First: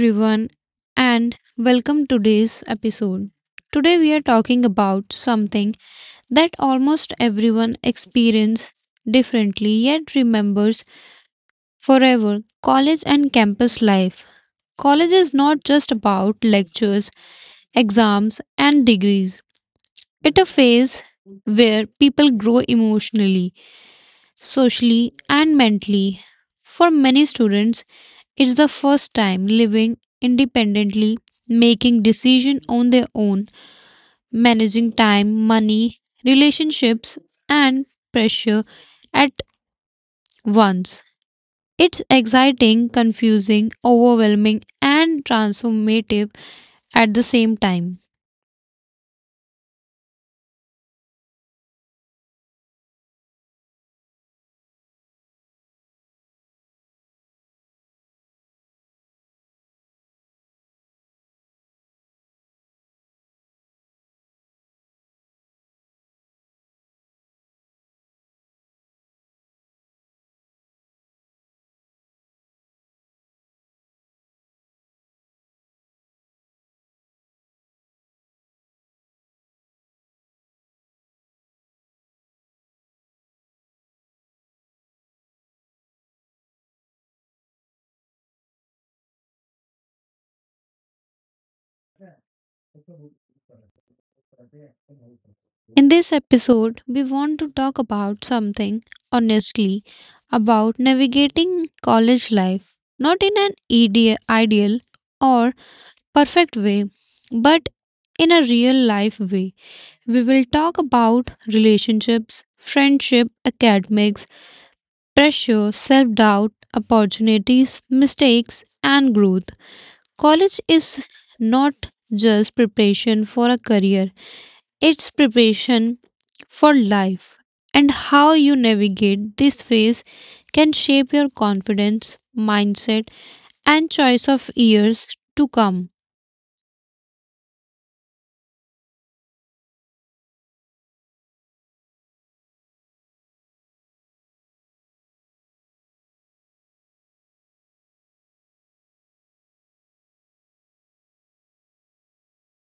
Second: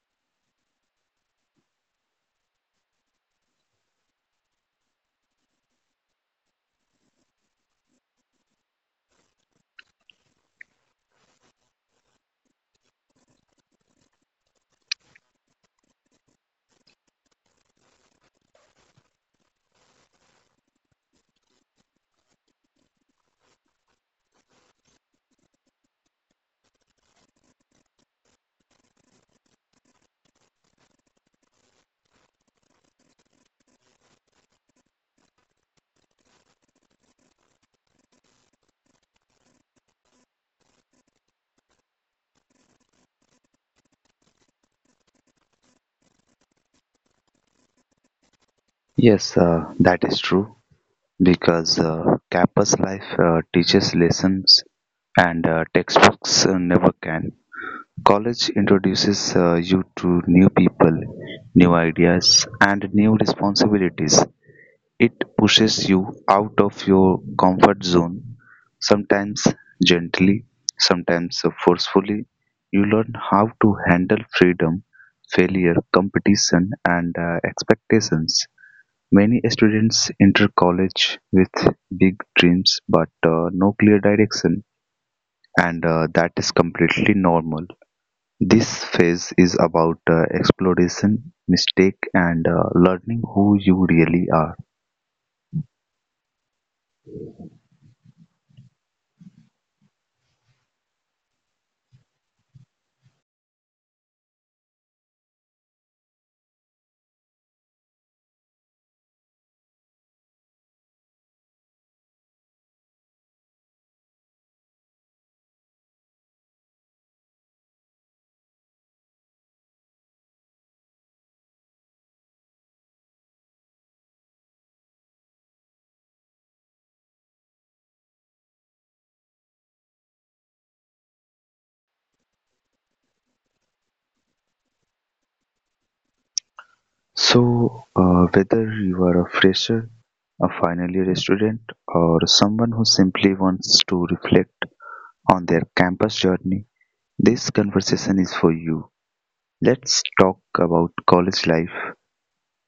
everyone and welcome to today's episode. Today we are talking about something that almost everyone experiences differently yet remembers forever, college and campus life. College is not just about lectures, exams and degrees. It's a phase where people grow emotionally socially, and mentally. For many students, it's the first time living independently, making decisions on their own, managing time, money, relationships, and pressure at once. It's exciting, confusing, overwhelming, and transformative at the same time. Yes, that is true because campus life teaches lessons and textbooks never can. College introduces you to new people, new ideas, and new responsibilities. It pushes you out of your comfort zone, sometimes gently, sometimes forcefully. You learn how to handle freedom, failure, competition, and expectations. Many students enter college with big dreams but no clear direction, and that is completely normal. This phase is about exploration, mistake, and learning who you really are. In this episode, we want to talk about something honestly about navigating college life, not in an ideal or perfect way, but in a real life way. We will talk about relationships, friendship, academics, pressure, self doubt, opportunities, mistakes, and growth. College is not just preparation for a career, it's preparation for life, and how you navigate this phase can shape your confidence, mindset, and choice of years to come. So, whether you are a fresher, a final year student, or someone who simply wants to reflect on their campus journey, this conversation is for you. Let's talk about college life,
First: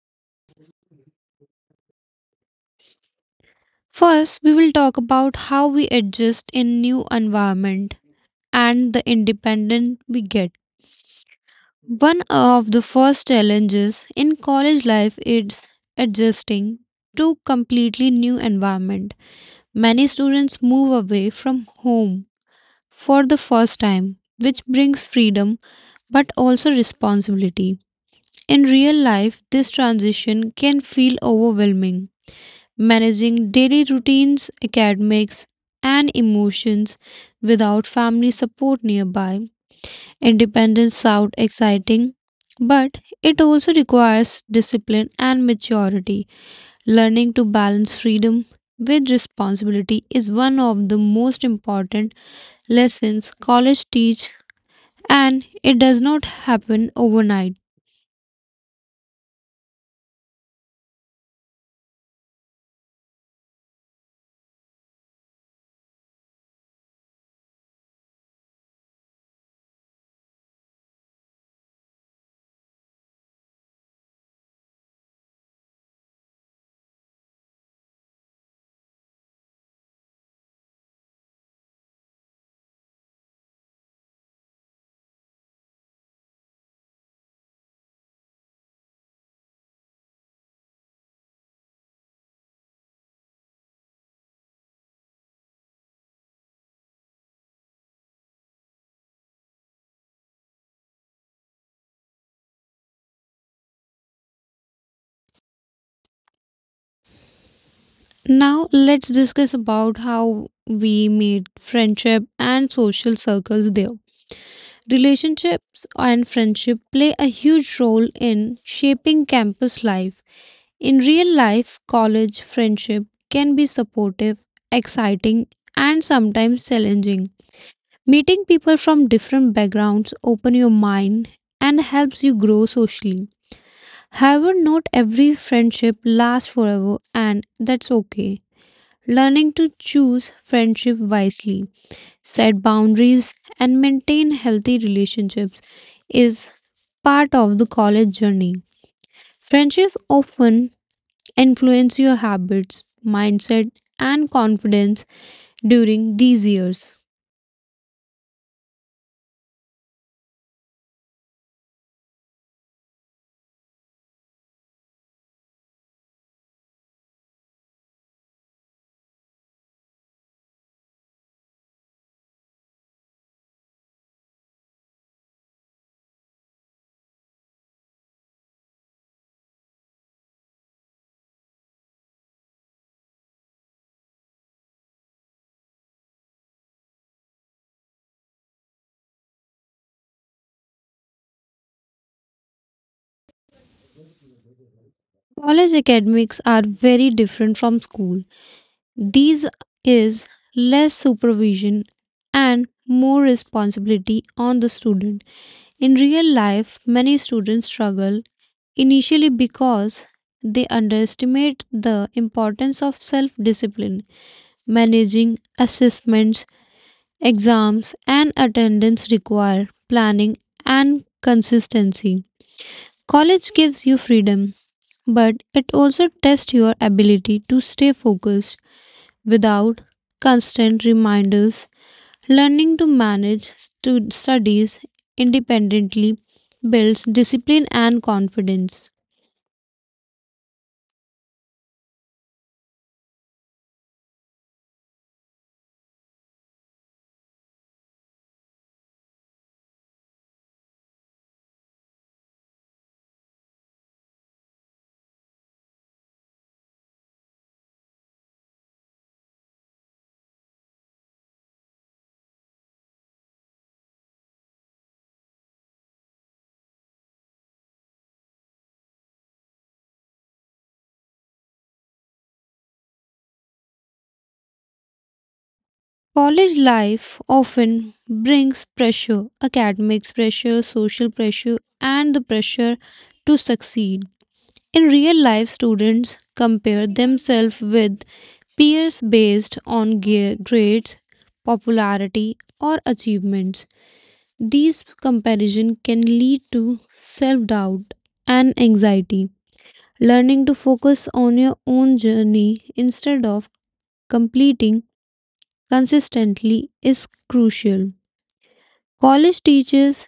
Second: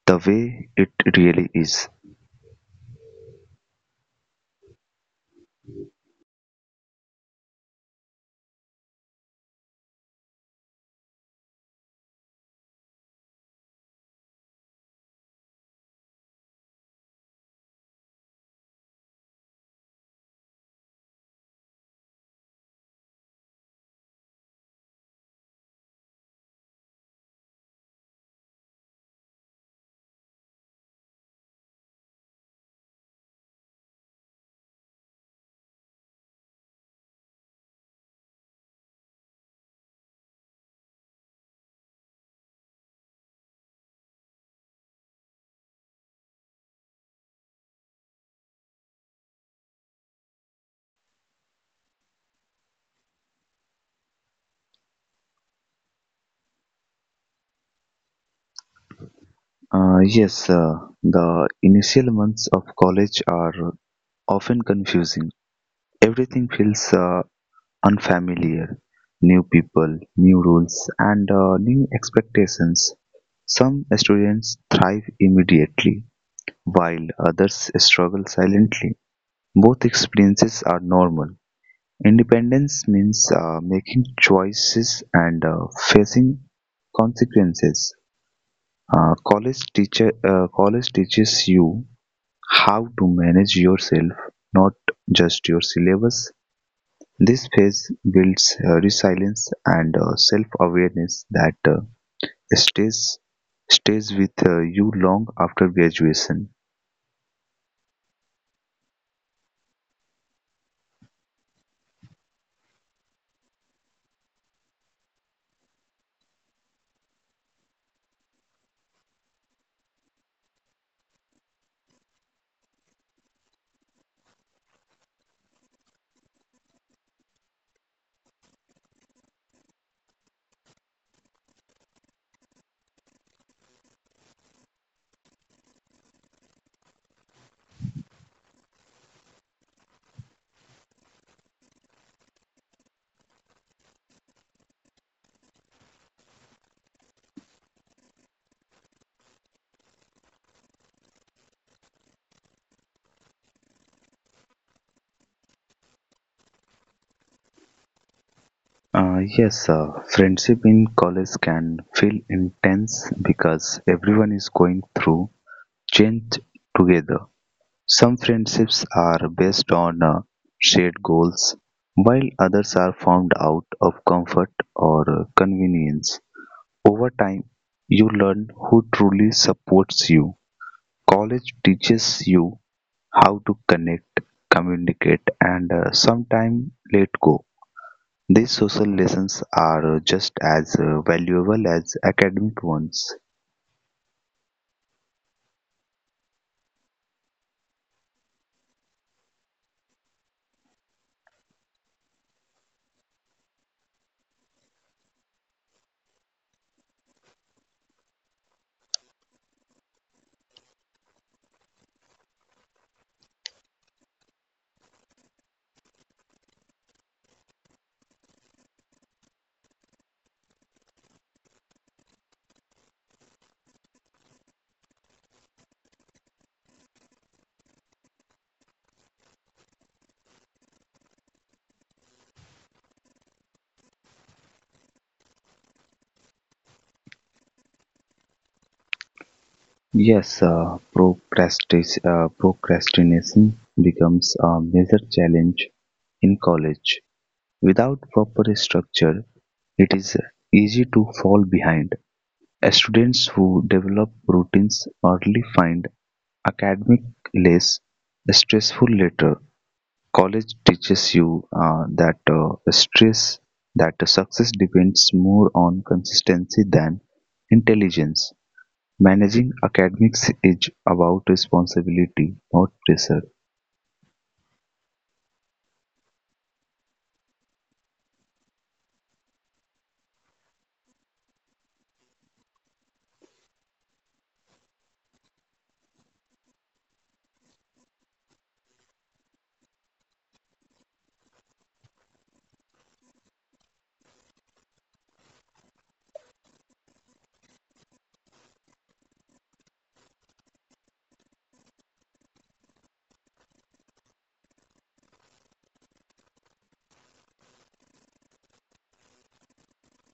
the way it really is. First, we will talk about how we adjust in new environment and the independence we get. One of the first challenges in college life is adjusting to completely new environment. Many students move away from home for the first time, which brings freedom but also responsibility. In real life, this transition can feel overwhelming. Managing daily routines, academics, and emotions without family support nearby. Independence sounds exciting, but it also requires discipline and maturity. Learning to balance freedom with responsibility is one of the most important lessons college teach and it does not happen overnight. Yes, the initial months of college are often confusing. Everything feels unfamiliar. New people, new rules, and new expectations. Some students thrive immediately, while others struggle silently. Both experiences are normal. Independence means making choices and facing consequences. College teaches you how to manage yourself, not just your syllabus. This phase builds resilience and self-awareness that stays stays with you long after graduation. Now let's discuss about how we made friendship and social circles there. Relationships and friendship play a huge role in shaping campus life. In real life, college friendship can be supportive, exciting, and sometimes challenging. Meeting people from different backgrounds open your mind and helps you grow socially. However, not every friendship lasts forever, and that's okay. Learning to choose friendship wisely, set boundaries, and maintain healthy relationships is part of the college journey. Friendships often influence your habits, mindset, and confidence during these years. Yes, Friendship in college can feel intense because everyone is going through change together. Some friendships are based on shared goals, while others are formed out of comfort or convenience. Over time, you learn who truly supports you. College teaches you how to connect, communicate, and sometimes let go. These social lessons are just as valuable as academic ones. College academics are very different from school. These is less supervision and more responsibility on the student. In real life, many students struggle initially because they underestimate the importance of self discipline. Managing assessments, exams, and attendance require planning and consistency. College gives you freedom, but it also tests your ability to stay focused without constant reminders. Learning to manage studies independently builds discipline and confidence. Yes, procrastination becomes a major challenge in college. Without proper structure, it is easy to fall behind. Students who develop routines early find academic less stressful later. College teaches you that success depends more on consistency than intelligence. Managing academics is about responsibility, not pressure. College life often brings pressure, academics pressure, social pressure, and the pressure to succeed. In real life, students compare themselves with peers based on grades, popularity, or achievements. These comparison can lead to self-doubt and anxiety. Learning to focus on your own journey instead of completing consistently is crucial. College teaches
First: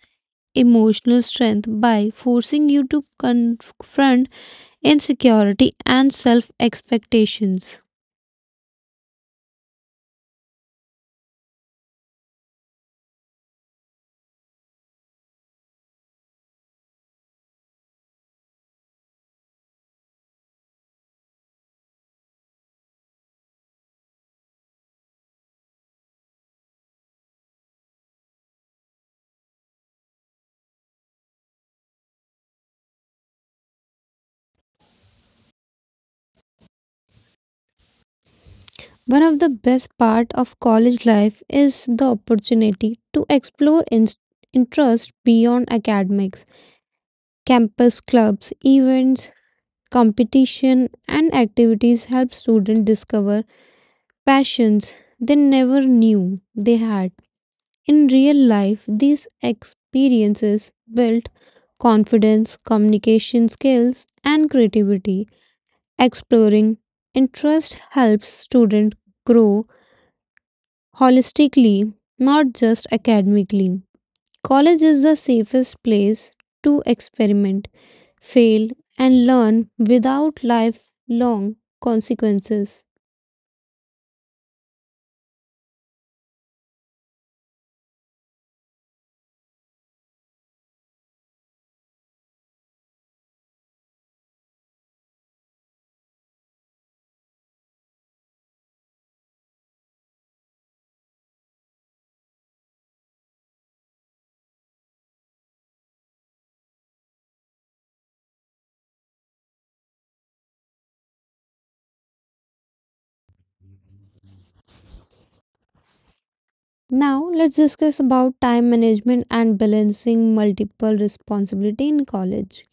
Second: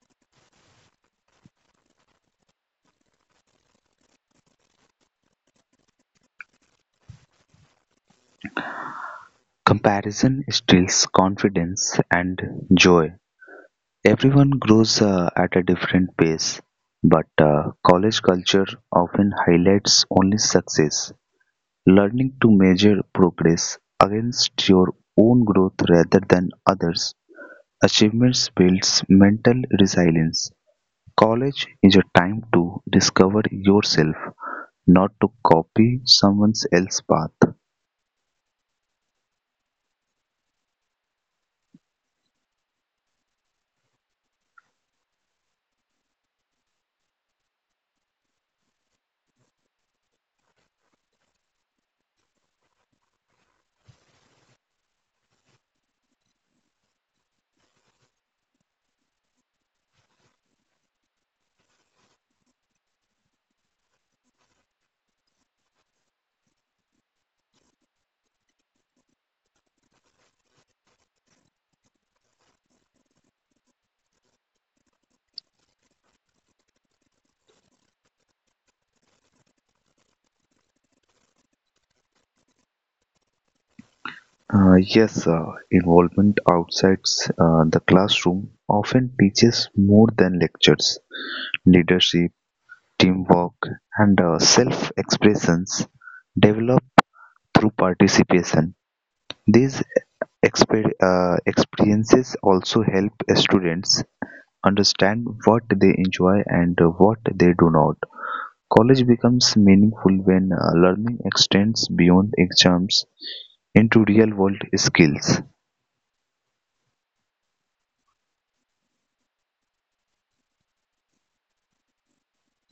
emotional strength by forcing you to confront insecurity and self expectations. Comparison steals confidence and joy. Everyone grows at a different pace, but college culture often highlights only success. Learning to measure progress against your own growth rather than others' achievements builds mental resilience. College is a time to discover yourself, not to copy someone else's path. One of the best part of college life is the opportunity to explore interests beyond academics. Campus clubs, events, competition and activities help students discover passions they never knew they had. In real life, these experiences build confidence, communication skills and creativity. Exploring interest helps students grow holistically, not just academically. College is the safest place to experiment fail, and learn without lifelong consequences. Yes, involvement outside the classroom often teaches more than lectures. Leadership, teamwork, and self expressions develop through participation. These experiences also help students understand what they enjoy and what they do not. College becomes meaningful when learning extends beyond exams into real world skills. Now, let's discuss about time management and balancing multiple responsibility in college.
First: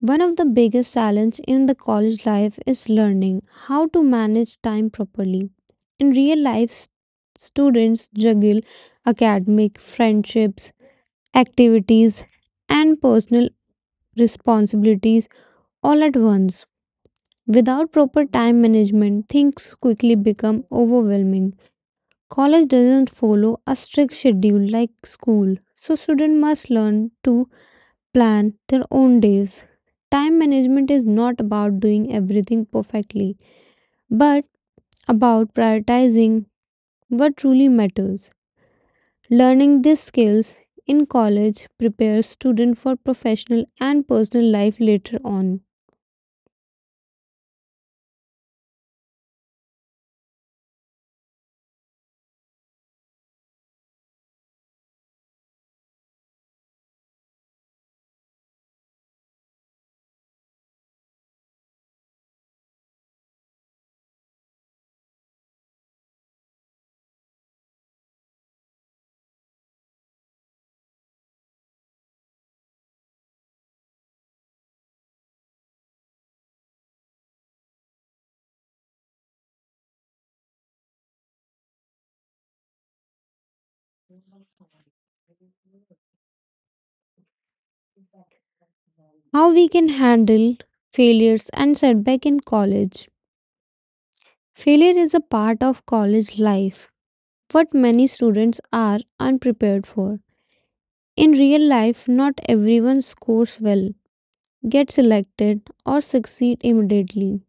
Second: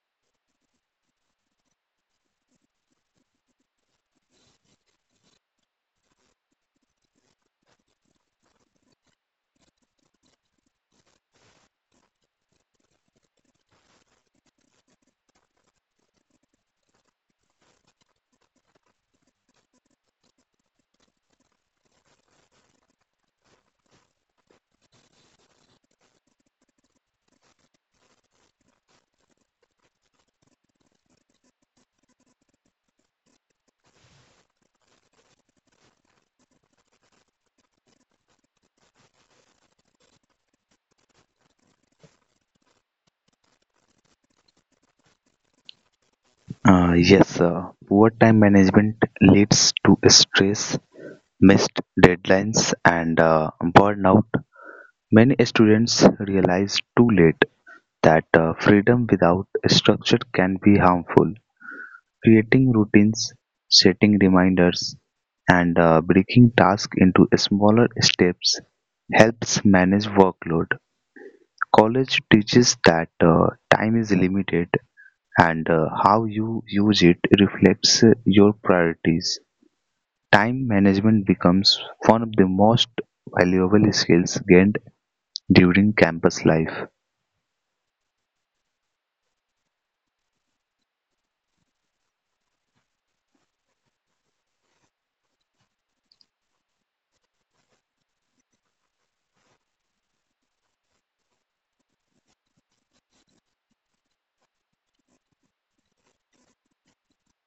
One of the biggest challenges in the college life is learning how to manage time properly. In real life, students juggle academic, friendships, activities, and personal responsibilities all at once. Without proper time management, things quickly become overwhelming. College doesn't follow a strict schedule like school, so students must learn to plan their own days. Time management is not about doing everything perfectly, but about prioritizing what truly matters. Learning these skills in college prepares students for professional and personal life later on. Yes, poor time management leads to stress, missed deadlines, and burnout. Many students realize too late that freedom without structure can be harmful. Creating routines, setting reminders, and breaking tasks into smaller steps helps manage workload. College teaches that time is limited and how you use it reflects your priorities. Time management becomes one of the most valuable skills gained during campus life. How we can handle failures and setback in college Failure is a part of college life, what many students are unprepared for. In real life, not everyone scores well, gets selected, or succeed immediately.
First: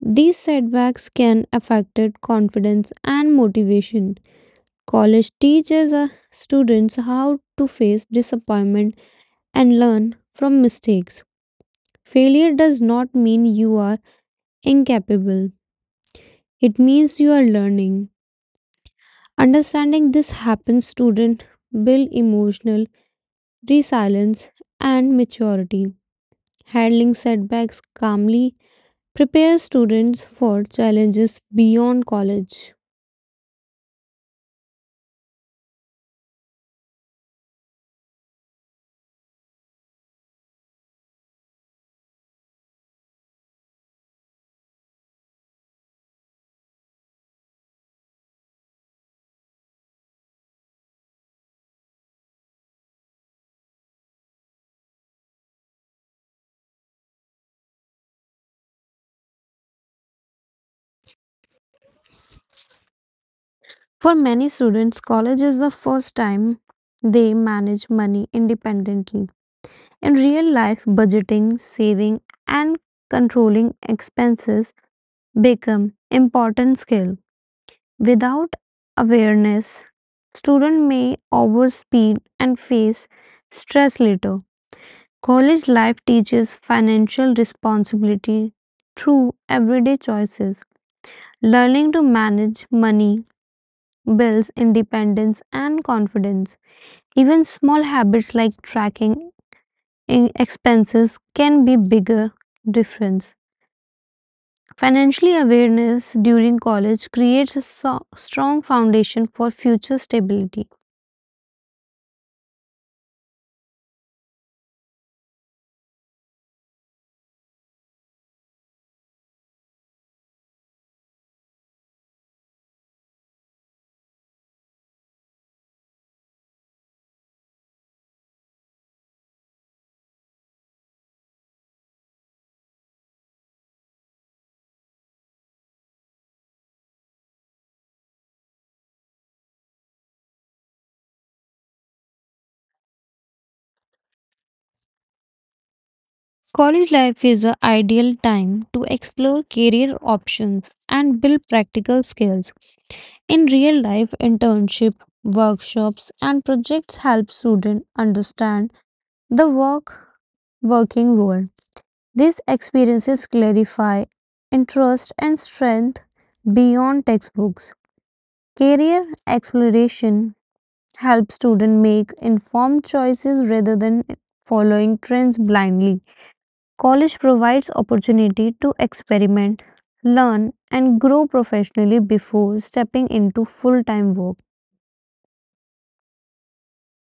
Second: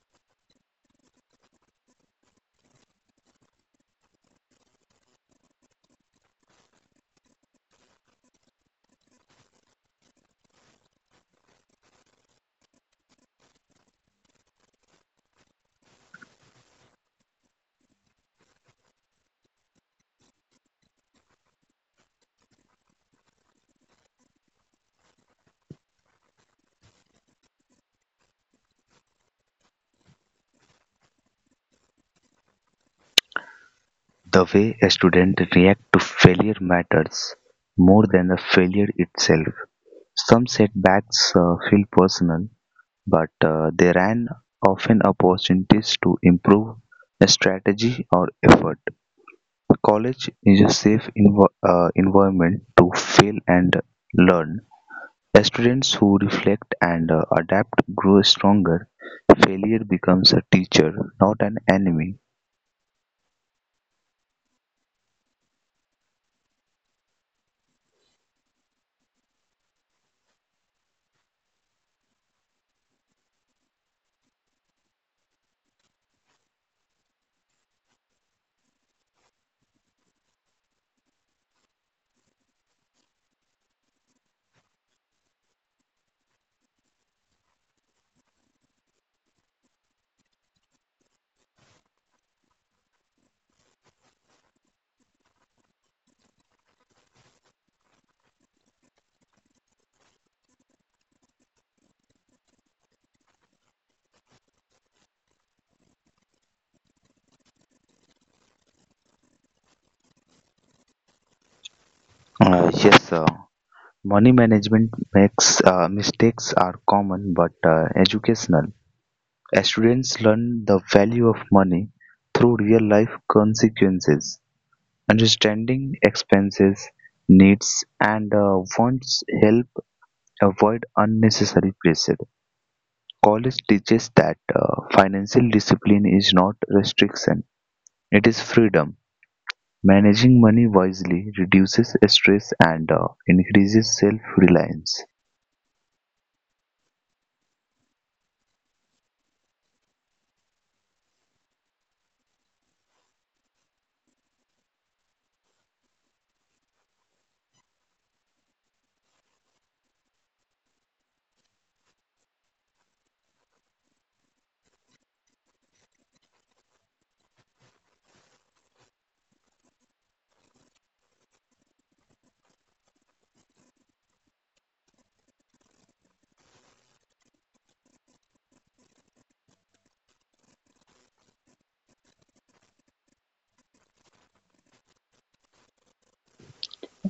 These setbacks can affect confidence and motivation. College teaches students how to face disappointment and learn from mistakes. Failure does not mean you are incapable. It means you are learning. Understanding this happens student build emotional resilience and maturity. Handling setbacks calmly prepares students for challenges beyond college. The way a student reacts to failure matters more than the failure itself. Some setbacks feel personal, but they ran often opportunities to improve a strategy or effort. College is a safe environment to fail and learn. Students who reflect and adapt grow stronger. Failure becomes a teacher, not an enemy. For many students, college is the first time they manage money independently. In real life, budgeting, saving and controlling expenses become important skills. Without awareness, student may overspend and face stress later. College life teaches financial responsibility through everyday choices. Learning to manage money builds independence and confidence. Even small habits like tracking expenses can be bigger difference. Financially awareness during college creates a strong foundation for future stability. Yes, money management makes mistakes are common but educational. Students learn the value of money through real life consequences. Understanding expenses, needs, and wants help avoid unnecessary pressure. College teaches that financial discipline is not restriction, it is freedom; managing money wisely reduces stress and increases self-reliance. College life is an ideal time to explore career options and build practical skills. In real life, internship, workshops, and projects help students understand the work working world. These experiences clarify interest and strength beyond textbooks. Career exploration helps students make informed choices rather than following trends blindly. College provides opportunity to experiment, learn and grow professionally before stepping into full-time work.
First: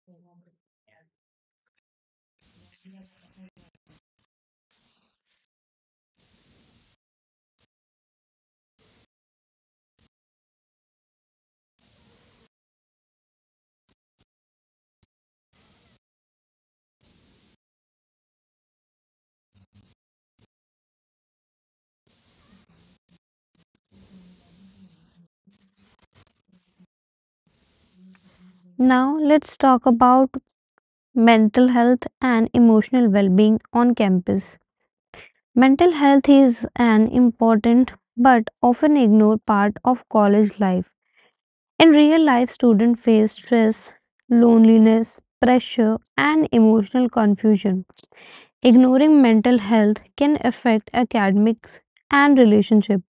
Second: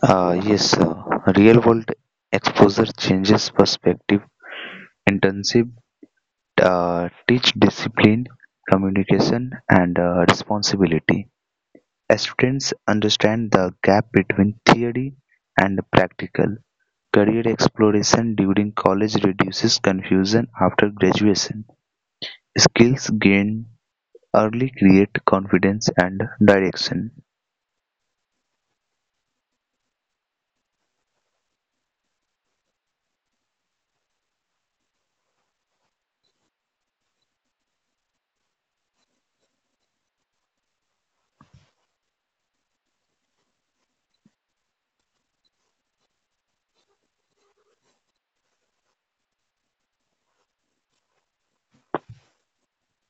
Yes, real-world exposure changes perspective. Internship teach discipline, communication, and responsibility. Students understand the gap between theory and practical. Career exploration during college reduces confusion after graduation. Skills gained early create confidence and direction. Now let's talk about mental health and emotional well-being on campus. Mental health is an important but often ignored part of college life. In real life, students face stress, loneliness, pressure and emotional confusion. Ignoring mental health can affect academics and relationship.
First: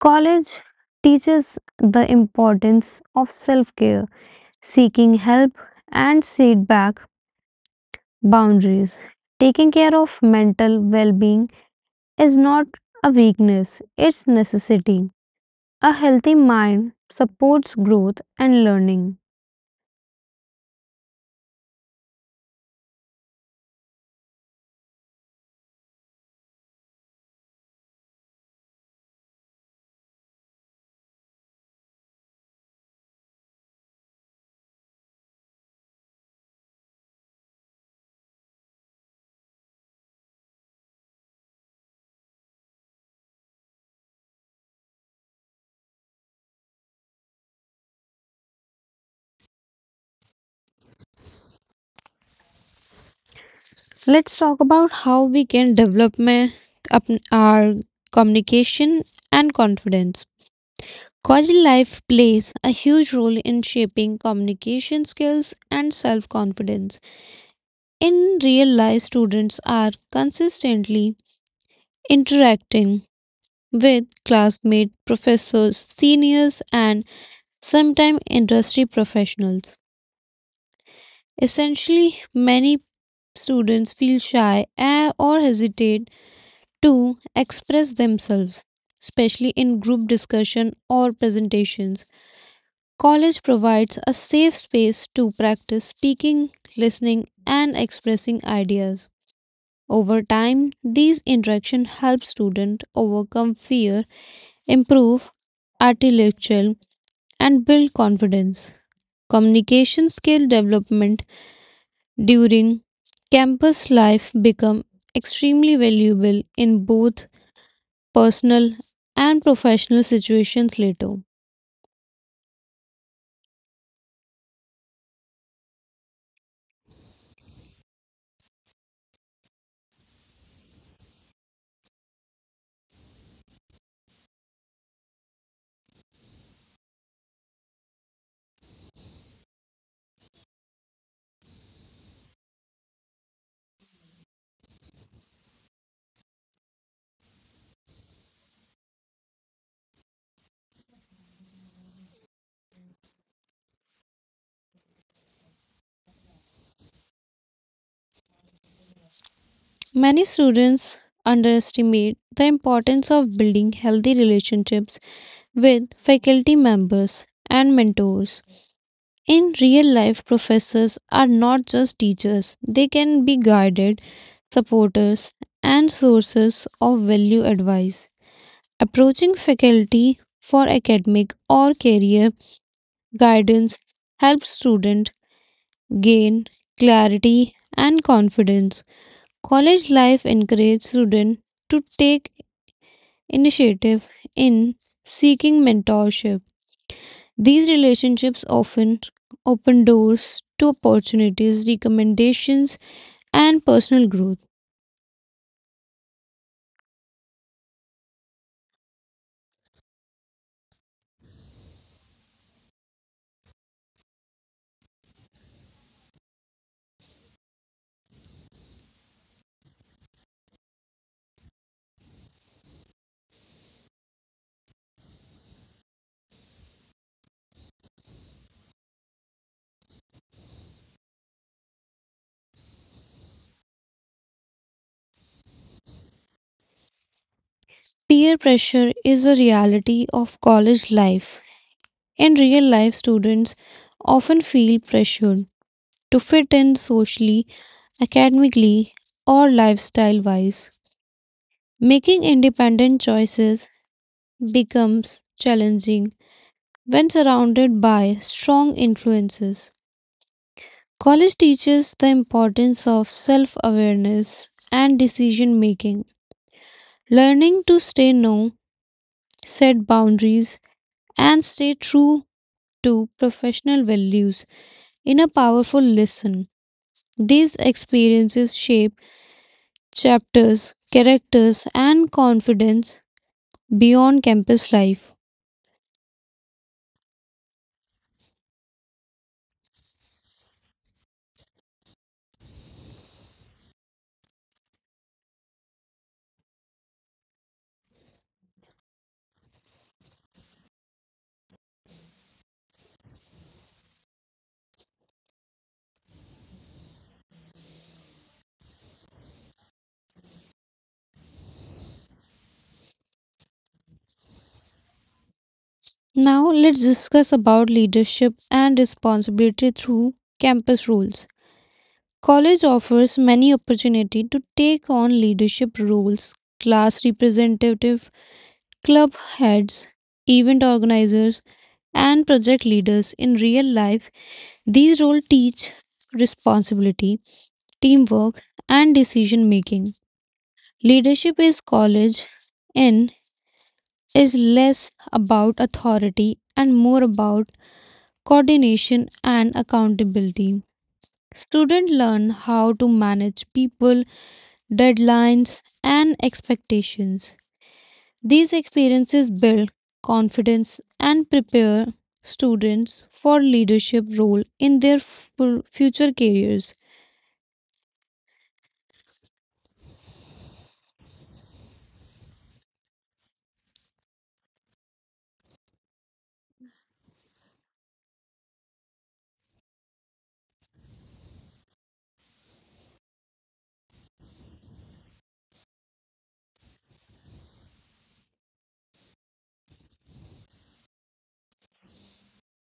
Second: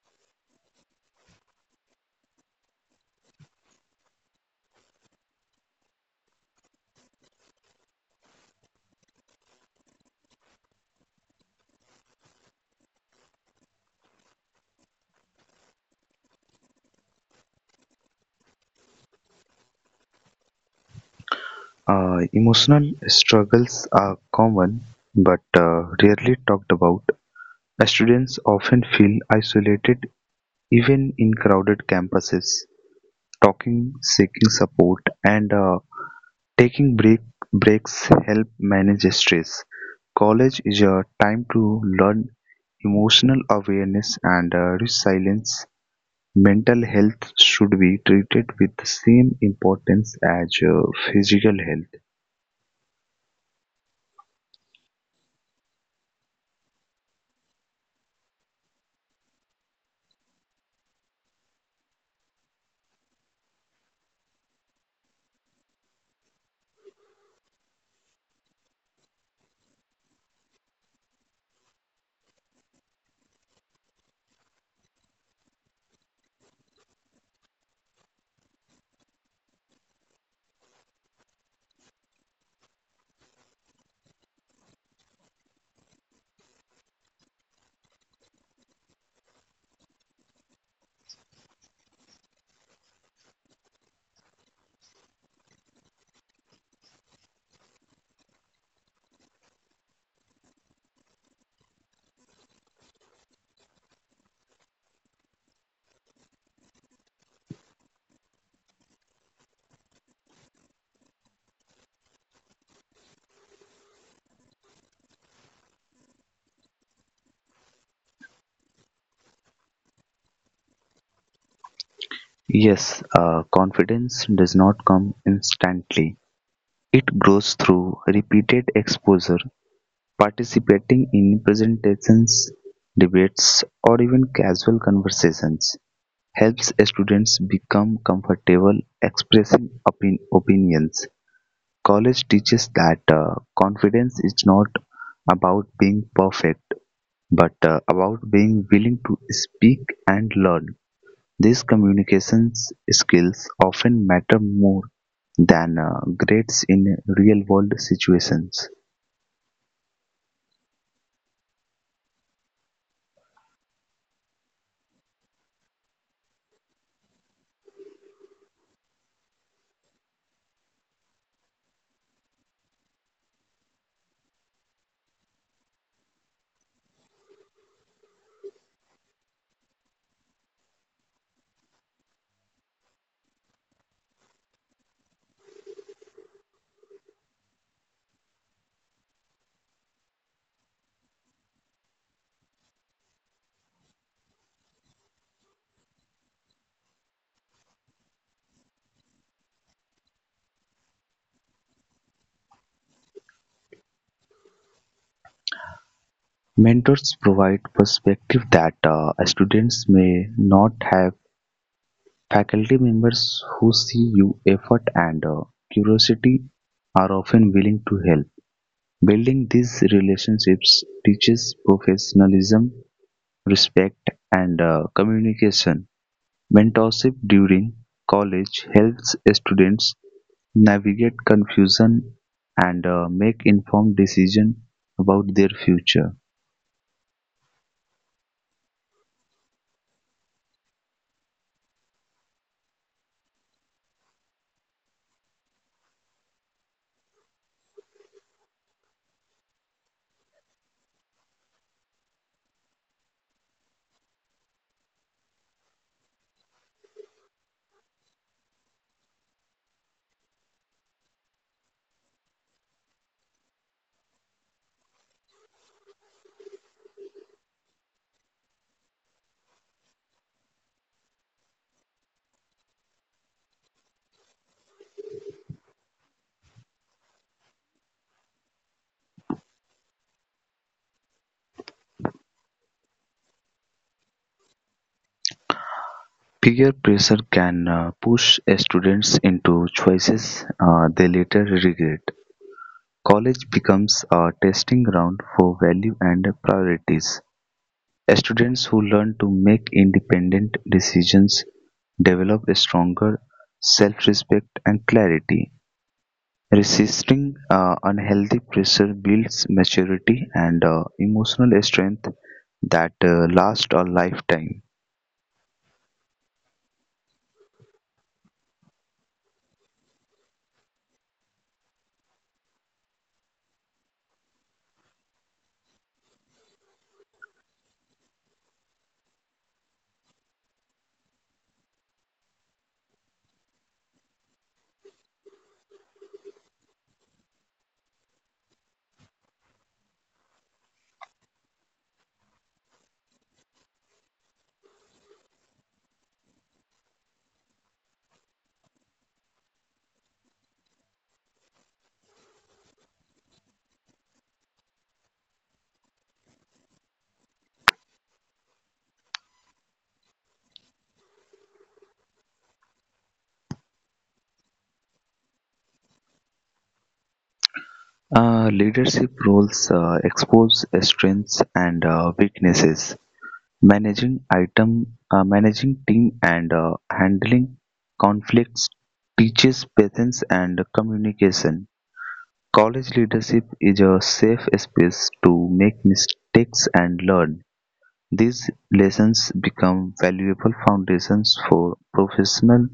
College teaches the importance of self care, seeking help, and set back boundaries. Taking care of mental well being is not a weakness, it's necessity. A healthy mind supports growth and learning. Emotional struggles are common but rarely talked about. Students often feel isolated even in crowded campuses. Talking, seeking support, and taking break, breaks help manage stress. College is a time to learn emotional awareness and resilience. Mental health should be treated with the same importance as physical health. Let's talk about how we can develop up- our communication and confidence. College life plays a huge role in shaping communication skills and self confidence. In real life, students are consistently interacting with classmates, professors, seniors, and sometimes industry professionals. Essentially, many students feel shy or hesitate to express themselves, especially in group discussion or presentations. College provides a safe space to practice speaking, listening, and expressing ideas. Over time, these interactions help students overcome fear, improve intellectual, and build confidence. Communication skill development during campus life become extremely valuable in both personal and professional situations later. Yes, confidence does not come instantly. It grows through repeated exposure, participating in presentations, debates, or even casual conversations helps students become comfortable opinions. College teaches that confidence is not about being perfect but about being willing to speak and learn. These communications skills often matter more than grades in real world situations. Many students underestimate the importance of building healthy relationships with faculty members and mentors. In real life, professors are not just teachers, they can be guided, supporters, and sources of value advice. Approaching faculty for academic or career guidance helps students gain clarity and confidence. College life encourages students to take initiative in seeking mentorship These relationships often open doors to opportunities, recommendations, and personal growth. Mentors provide perspective that students may not have. Faculty members who see your effort and curiosity are often willing to help. Building these relationships teaches professionalism, respect, and communication. Mentorship during college helps students navigate confusion and make informed decisions about their future. Peer pressure is a reality of college life. In real life, students often feel pressured to fit in socially, academically, or lifestyle wise. Making independent choices becomes challenging when surrounded by strong influences. College teaches the importance of self awareness and decision making, learning to say no, set boundaries, and stay true to professional values in a powerful lesson. These experiences shape chapters, characters, and confidence beyond campus life. Peer pressure can push students into choices they later regret. College becomes a testing ground for value and priorities. Students who learn to make independent decisions develop a stronger self respect and clarity. Resisting unhealthy pressure builds maturity and emotional strength that last a lifetime. Now, let's discuss about leadership and responsibility through campus rules. College offers many opportunity to take on leadership roles, class representative, club heads, event organizers, and project leaders in real life. These roles teach responsibility, teamwork, and decision making. Leadership is college in is less about authority and more about coordination and accountability. Students learn how to manage people deadlines, and expectations. These experiences build confidence and prepare students for leadership role in their future careers. Leadership roles expose strengths and weaknesses. Managing team, and handling conflicts teaches patience and communication. College leadership is a safe space to make mistakes and learn. These lessons become valuable foundations for professional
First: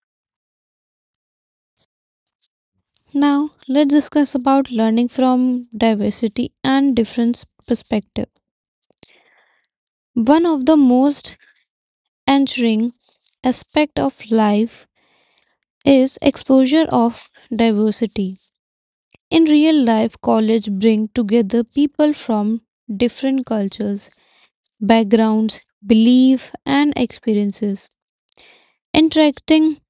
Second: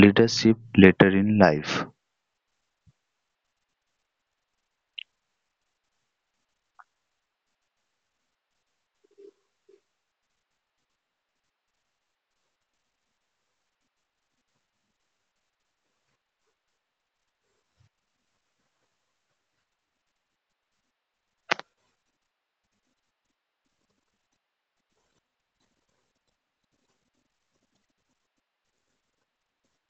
leadership later in life. Now, let's discuss about learning from diversity and different perspective. One of the most ensuring aspect of life is exposure of diversity. In real life, college bring together people from different cultures, backgrounds, beliefs, and experiences. Interacting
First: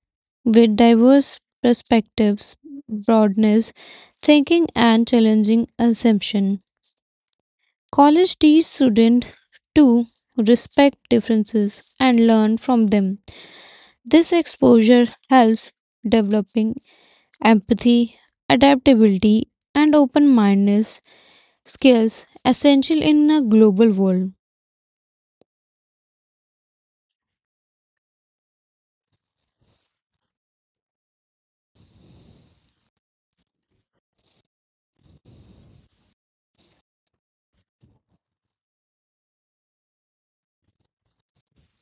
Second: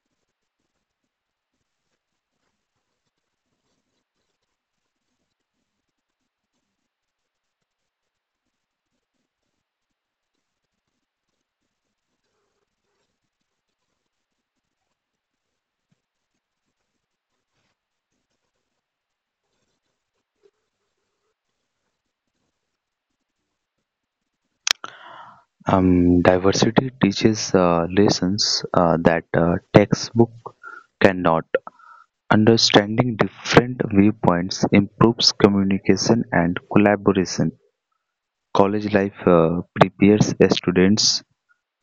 with diverse perspectives broadens thinking and challenging assumption. College teach students to respect differences and learn from them. This exposure helps developing empathy, adaptability, and open-mindedness skills essential in a global world. Diversity teaches lessons that a textbook cannot. Understanding different viewpoints improves communication and collaboration. College life prepares students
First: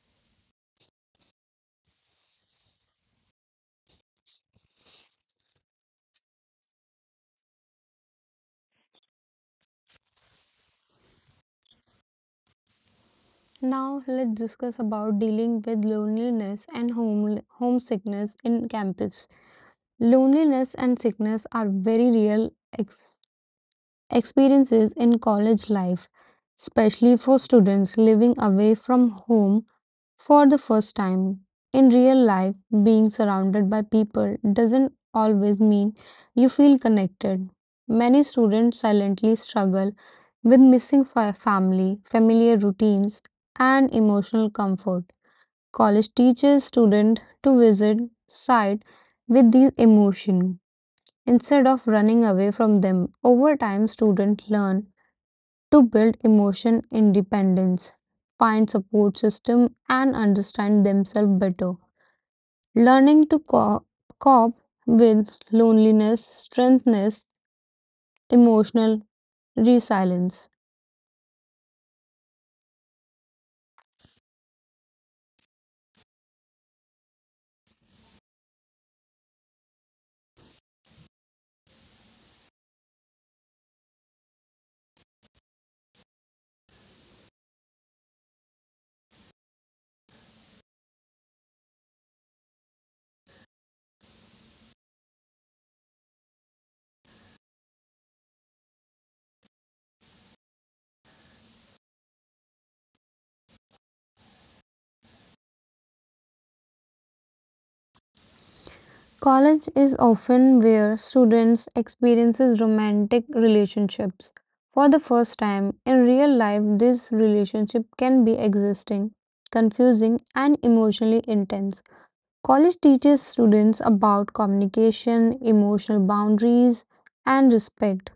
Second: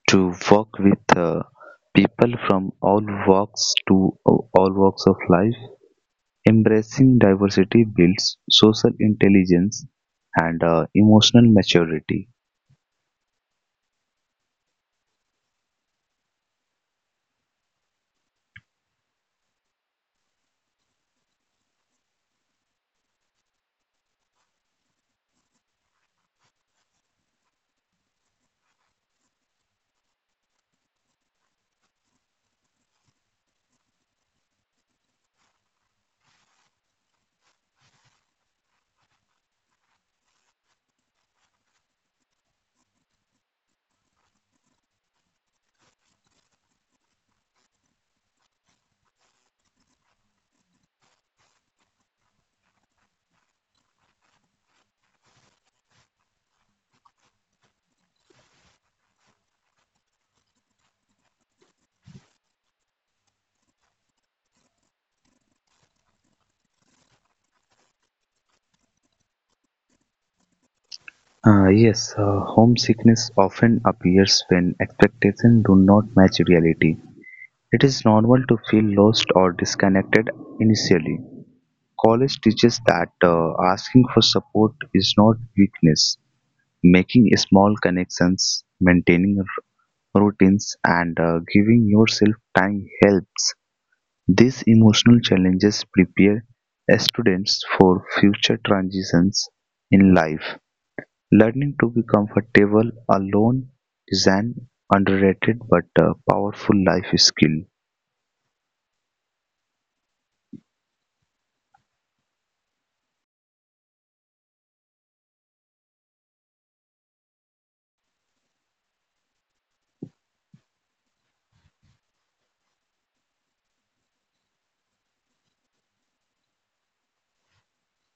to work with people from all walks of life. Embracing diversity builds social intelligence and emotional maturity. Now let's discuss about dealing with loneliness and homesickness in campus. Loneliness and sickness are very real ex- experiences in college life, especially for students living away from home for the first time in real life, being surrounded by people doesn't always mean you feel connected. Many students silently struggle with missing family, familiar routines, and emotional comfort. College teaches students to visit side with these emotions instead of running away from them. Over time, students learn to build emotion independence, find support system and understand themselves better. Learning to cope with loneliness strengthens emotional resilience. Yes, homesickness often appears when expectations do not match reality. It is normal to feel lost or disconnected initially. College teaches that asking for support is not weakness. Making small connections, maintaining routines, and giving yourself time helps. These emotional challenges prepare students for future transitions in life. Learning to be comfortable alone is an underrated but powerful life skill. College is often where students experiences romantic relationships for the first time. In real life, this relationship can be existing, confusing and emotionally intense. College teaches students about communication, emotional boundaries, and respect.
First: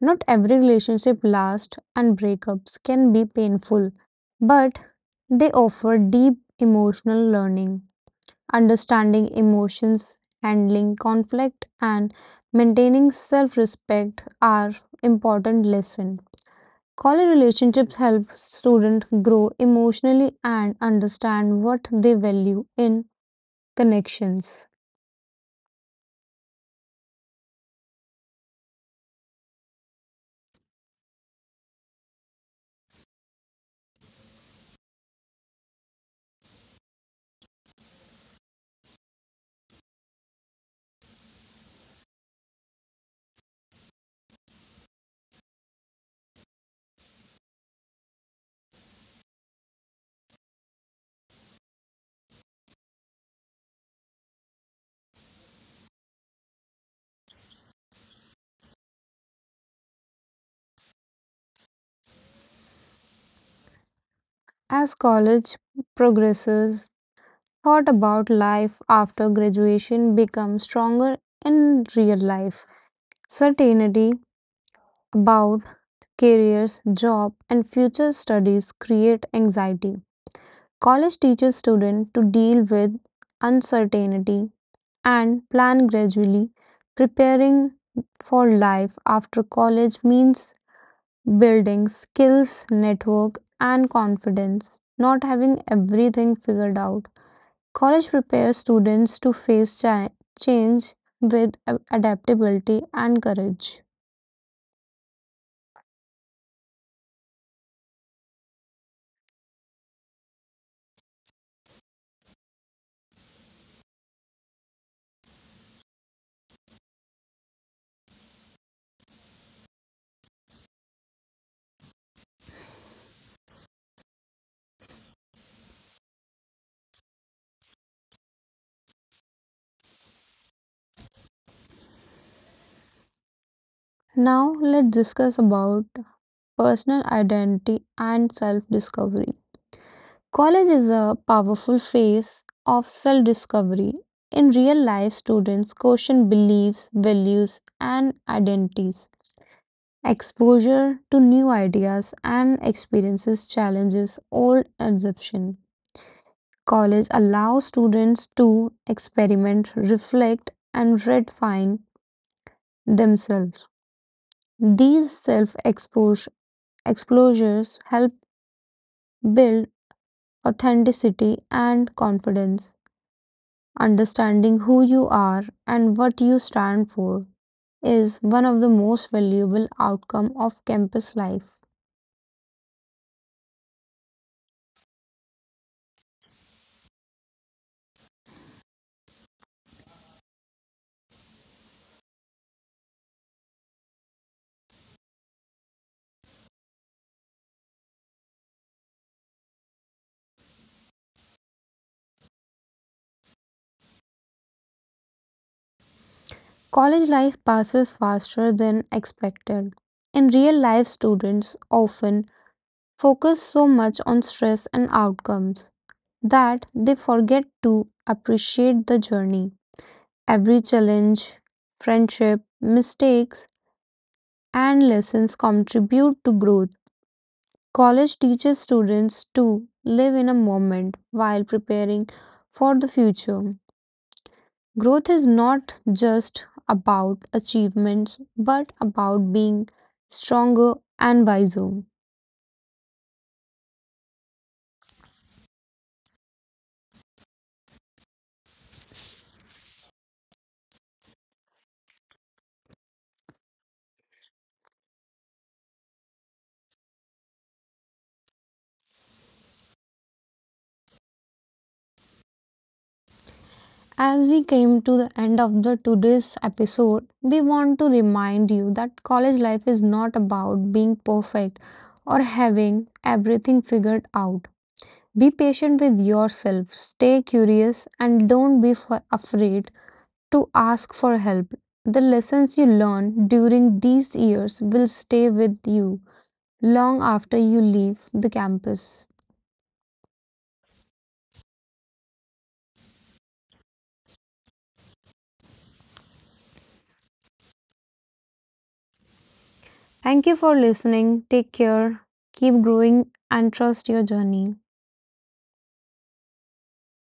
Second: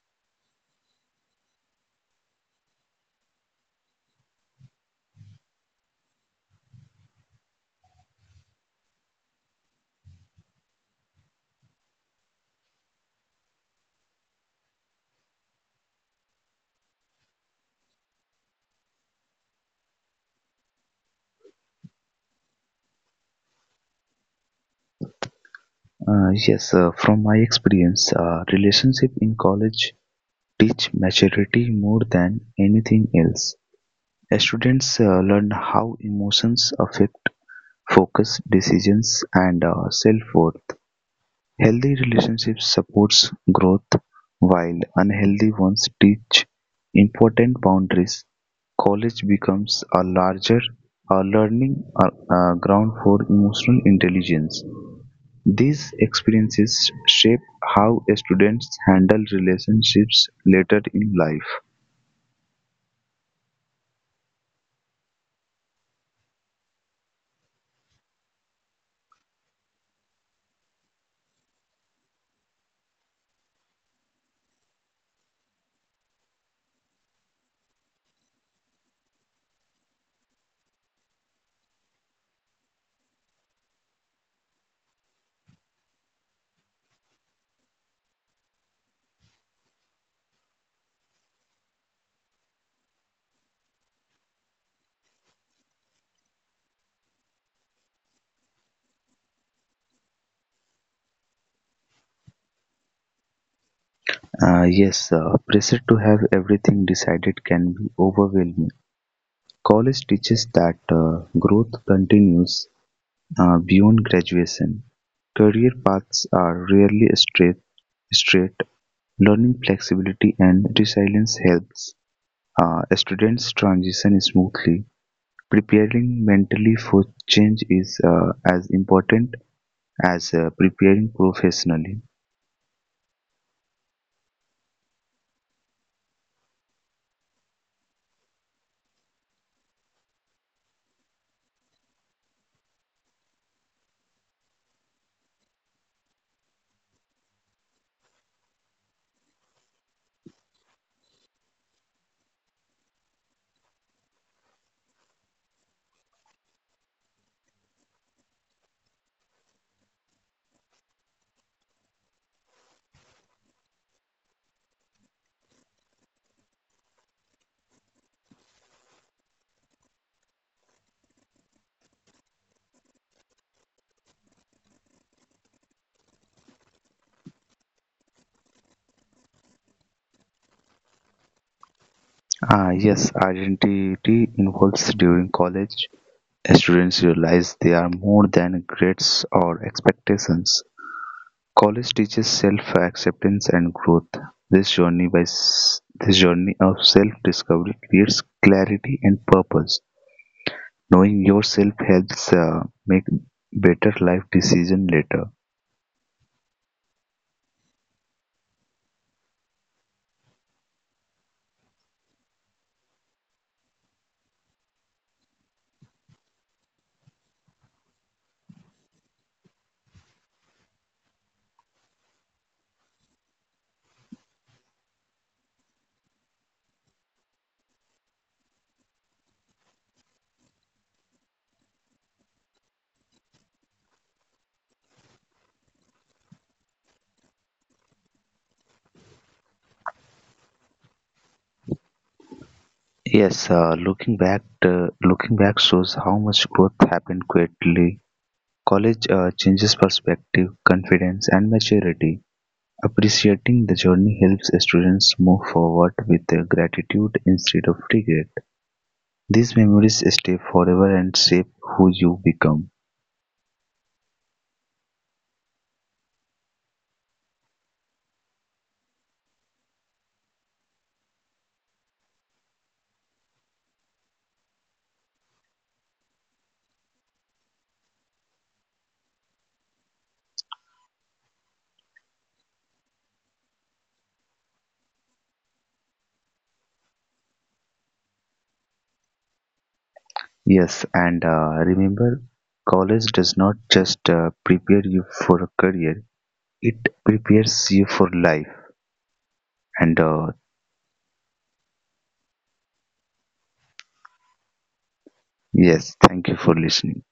Not every relationship lasts, and breakups can be painful, but they offer deep emotional learning, understanding emotions, handling conflict, and maintaining self respect are important lessons. College relationships help students grow emotionally and understand what they value in connections. Yes, from my experience, relationship in college teach maturity more than anything else. Students learn how emotions affect focus, decisions, and self-worth. Healthy relationships supports growth, while unhealthy ones teach important boundaries. College becomes a learning uh, ground for emotional intelligence. These experiences shape how students handle relationships later in life. As college progresses, thought about life after graduation becomes stronger in real life. Certainty about careers, job, and future studies create anxiety. College teaches students to deal with uncertainty and plan gradually. Preparing for life after college means building skills, network, and confidence, not having everything figured out College prepares students to face change with adaptability and courage. Yes, pressure to have everything decided can be overwhelming. College teaches that growth continues. Beyond graduation, career paths are rarely straight. Learning flexibility and resilience helps students transition smoothly. Preparing mentally for change is as important as preparing professionally. Now, let's discuss about personal identity and self discovery. College is a powerful phase of self discovery. In real life, students question beliefs, values, and identities. Exposure to new ideas and experiences challenges old assumptions. College allows students to experiment, reflect, and redefine themselves. These self exposures help build authenticity and confidence. Understanding who you are and what you stand for is one of the most valuable outcomes of campus life. Yes, identity involves during college. Students realize they are more than grades or expectations. College teaches self-acceptance and growth. This journey of self-discovery creates clarity and purpose. Knowing yourself helps make better life decision later. College life passes faster than expected. In real life, students often focus so much on stress and outcomes that they forget to appreciate the journey. Every challenge, friendship, mistakes, and lessons contribute to growth. College teaches students to live in a moment while preparing for the future. Growth is not just about achievements but about being stronger and wiser. Yes, looking back shows how much growth happened quickly. College changes perspective, confidence, and maturity. Appreciating the journey helps students move forward with gratitude instead of regret. These memories stay forever and shape who you become. As we came to the end of the today's episode, we want to remind you that college life is not about being perfect or having everything figured out. Be patient with yourself, stay curious, and don't be afraid to ask for help. The lessons you learn during these years will stay with you long after you leave the campus. Yes, and remember, college does not just prepare you for a career, it prepares you for life. And Thank you for listening. Take care, keep growing, and trust your journey. Yes, thank you for listening.